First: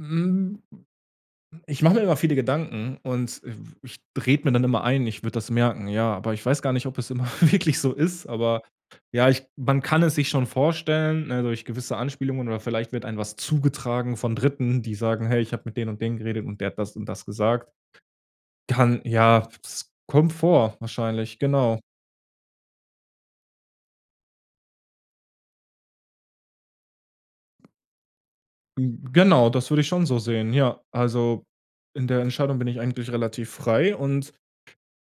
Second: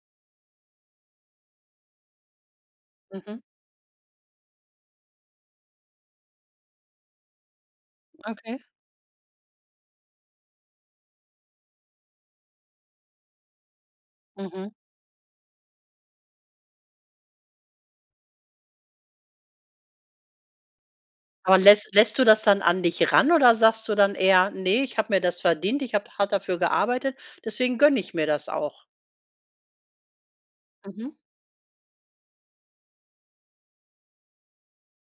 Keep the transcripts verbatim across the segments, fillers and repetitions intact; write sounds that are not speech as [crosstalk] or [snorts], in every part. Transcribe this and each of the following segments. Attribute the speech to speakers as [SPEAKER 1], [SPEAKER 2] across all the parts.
[SPEAKER 1] Mm, ich mache mir immer viele Gedanken
[SPEAKER 2] Mhm.
[SPEAKER 1] und w ich rede mir dann immer ein, ich würde das merken, ja. Aber ich weiß gar nicht, ob es immer wirklich so ist.
[SPEAKER 2] Okay.
[SPEAKER 1] Aber, ja, ich man kann es sich schon vorstellen, ne, durch gewisse Anspielungen oder vielleicht wird einem was zugetragen von
[SPEAKER 2] Mhm.
[SPEAKER 1] Dritten, die sagen: „Hey, ich habe mit den und den geredet und der hat das und das gesagt.“ Kann, ja, s es kommt vor wahrscheinlich,
[SPEAKER 2] Aber
[SPEAKER 1] genau.
[SPEAKER 2] läss lässt du das dann an dich ran oder sagst du dann eher: „Ne, ich habe mir das verdient, ich habe hart dafür gearbeitet, deswegen gönne ich mir das auch?“
[SPEAKER 1] M genau, das würde ich schon so sehen, ja.
[SPEAKER 2] Mhm.
[SPEAKER 1] Also, in der Entscheidung bin ich eigentlich relativ frei und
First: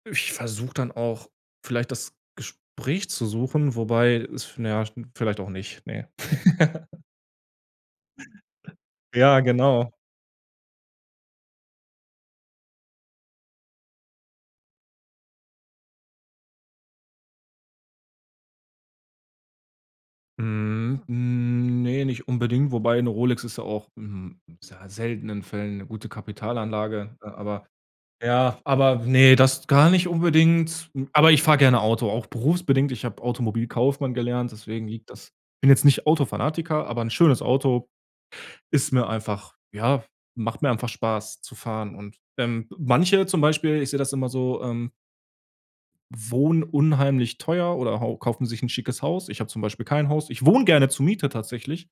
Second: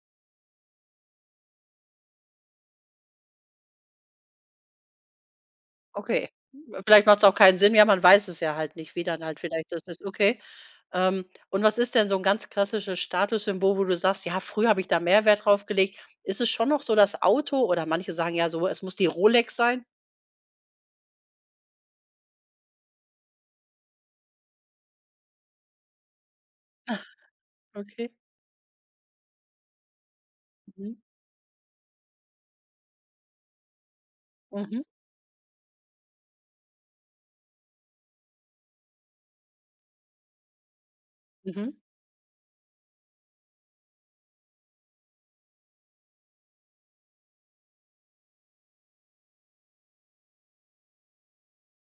[SPEAKER 1] ich versuche dann auch vielleicht das Gespräch zu suchen, wobei es na ja, schn vielleicht auch nicht, ne?
[SPEAKER 2] Okay.
[SPEAKER 1] [chuckles]
[SPEAKER 2] Vielleicht macht's auch keinen Sinn, ja, man weiß es ja halt
[SPEAKER 1] [chuckles]
[SPEAKER 2] nicht, wie dann
[SPEAKER 1] Ja,
[SPEAKER 2] halt vielleicht das
[SPEAKER 1] genau.
[SPEAKER 2] ist. Okay. Ähm, und was ist denn so 'n ganz klassisches Statussymbol, wo du sagst: „Ja, früher habe ich da mehr Wert draufgelegt?“ Ist es schon noch so das Auto? Oder, manche sagen ja so, es muss die Rolex sein.
[SPEAKER 1] Mhm. Ne, nicht unbedingt. Wobei 'ne Rolex ist ja auch, mm, in sehr seltenen Fällen 'ne gute Kapitalanlage. Äh, aber,
[SPEAKER 2] [snorts] Okay.
[SPEAKER 1] ja aber, ne, das gar nicht unbedingt,
[SPEAKER 2] Mhm.
[SPEAKER 1] m aber ich fahre gerne Auto, auch berufsbedingt. Ich habe Automobilkaufmann gelernt,
[SPEAKER 2] Mhm.
[SPEAKER 1] deswegen liegt das bin jetzt nicht Autofanatiker, aber 'n schönes Auto ist mir einfach ja, macht mir einfach Spaß zu
[SPEAKER 2] Mhm.
[SPEAKER 1] fahren. Und, ähm, m manche zum Beispiel, ich sehe das immer so, ähm wohnen unheimlich teuer oder hau kaufen sich 'n schickes Haus. Ich habe zum Beispiel kein Haus. Ich wohne gerne zur Miete tatsächlich,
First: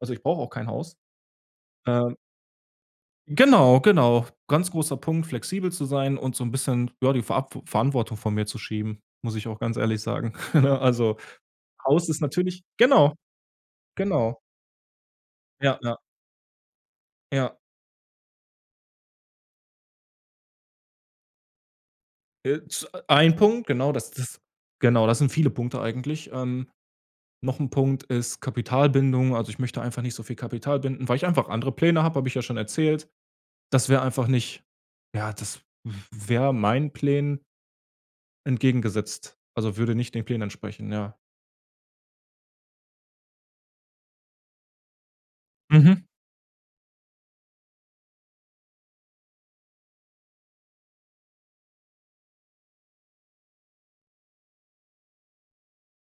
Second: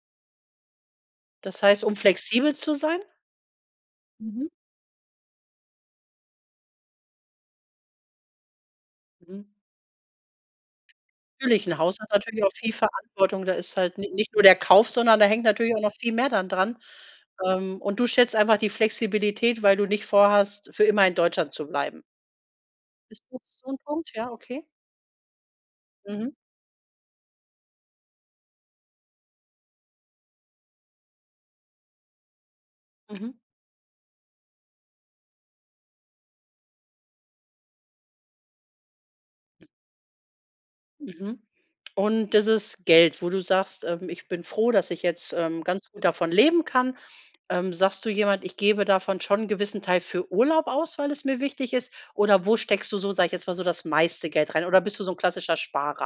[SPEAKER 1] also, ich brauche auch kein Haus.
[SPEAKER 2] Das heißt, um
[SPEAKER 1] Äh
[SPEAKER 2] flexibel zu sein?
[SPEAKER 1] Genau, genau.
[SPEAKER 2] Mhm.
[SPEAKER 1] Ganz großer Punkt, flexibel zu sein und so 'n bisschen, ja, die Va V Verantwortung von mir zu schieben, muss
[SPEAKER 2] Mhm.
[SPEAKER 1] ich auch ganz ehrlich sagen. [chuckles] Ne, also,
[SPEAKER 2] Natürlich, 'n Haus
[SPEAKER 1] Haus
[SPEAKER 2] hat
[SPEAKER 1] ist
[SPEAKER 2] natürlich auch
[SPEAKER 1] natürlich
[SPEAKER 2] viel
[SPEAKER 1] Genau,
[SPEAKER 2] Verantwortung, da ist halt nich nicht
[SPEAKER 1] genau.
[SPEAKER 2] nur der Kauf, sondern da hängt natürlich
[SPEAKER 1] Ja.
[SPEAKER 2] auch noch
[SPEAKER 1] Ja.
[SPEAKER 2] viel mehr dann dran.
[SPEAKER 1] Ja.
[SPEAKER 2] Ähm, und du schätzt einfach die Flexibilität, weil du nicht vor hast, für immer in Deutschland zu bleiben?
[SPEAKER 1] Äh, z
[SPEAKER 2] Ist
[SPEAKER 1] ein
[SPEAKER 2] das
[SPEAKER 1] Punkt,
[SPEAKER 2] so 'n
[SPEAKER 1] genau. Das
[SPEAKER 2] Punkt?
[SPEAKER 1] ist
[SPEAKER 2] Ja,
[SPEAKER 1] das
[SPEAKER 2] okay.
[SPEAKER 1] genau, das sind viele Punkte eigentlich.
[SPEAKER 2] Mhm.
[SPEAKER 1] Ähm, noch 'n Punkt ist Kapitalbindung. Also, ich möchte einfach nicht so viel Kapital binden, weil ich einfach andere Pläne habe, habe ich ja schon erzählt.
[SPEAKER 2] Mhm.
[SPEAKER 1] Das wäre einfach nicht ja, das w wäre meinen Plänen entgegengesetzt, also, würde nicht den Plänen entsprechen, ja.
[SPEAKER 2] Mhm. Und, dieses Geld, wo du sagst, ähm: „Ich bin froh, dass ich jetzt, ähm, ganz
[SPEAKER 1] Mhm.
[SPEAKER 2] gut davon leben kann.“ Ähm, sagst du jemand: „Ich gebe davon schon 'n gewissen Teil für Urlaub aus, weil es mir wichtig ist“ oder wo steckst du so, sage ich jetzt mal, so das meiste Geld rein? Oder, bist du so 'n klassischer Sparer?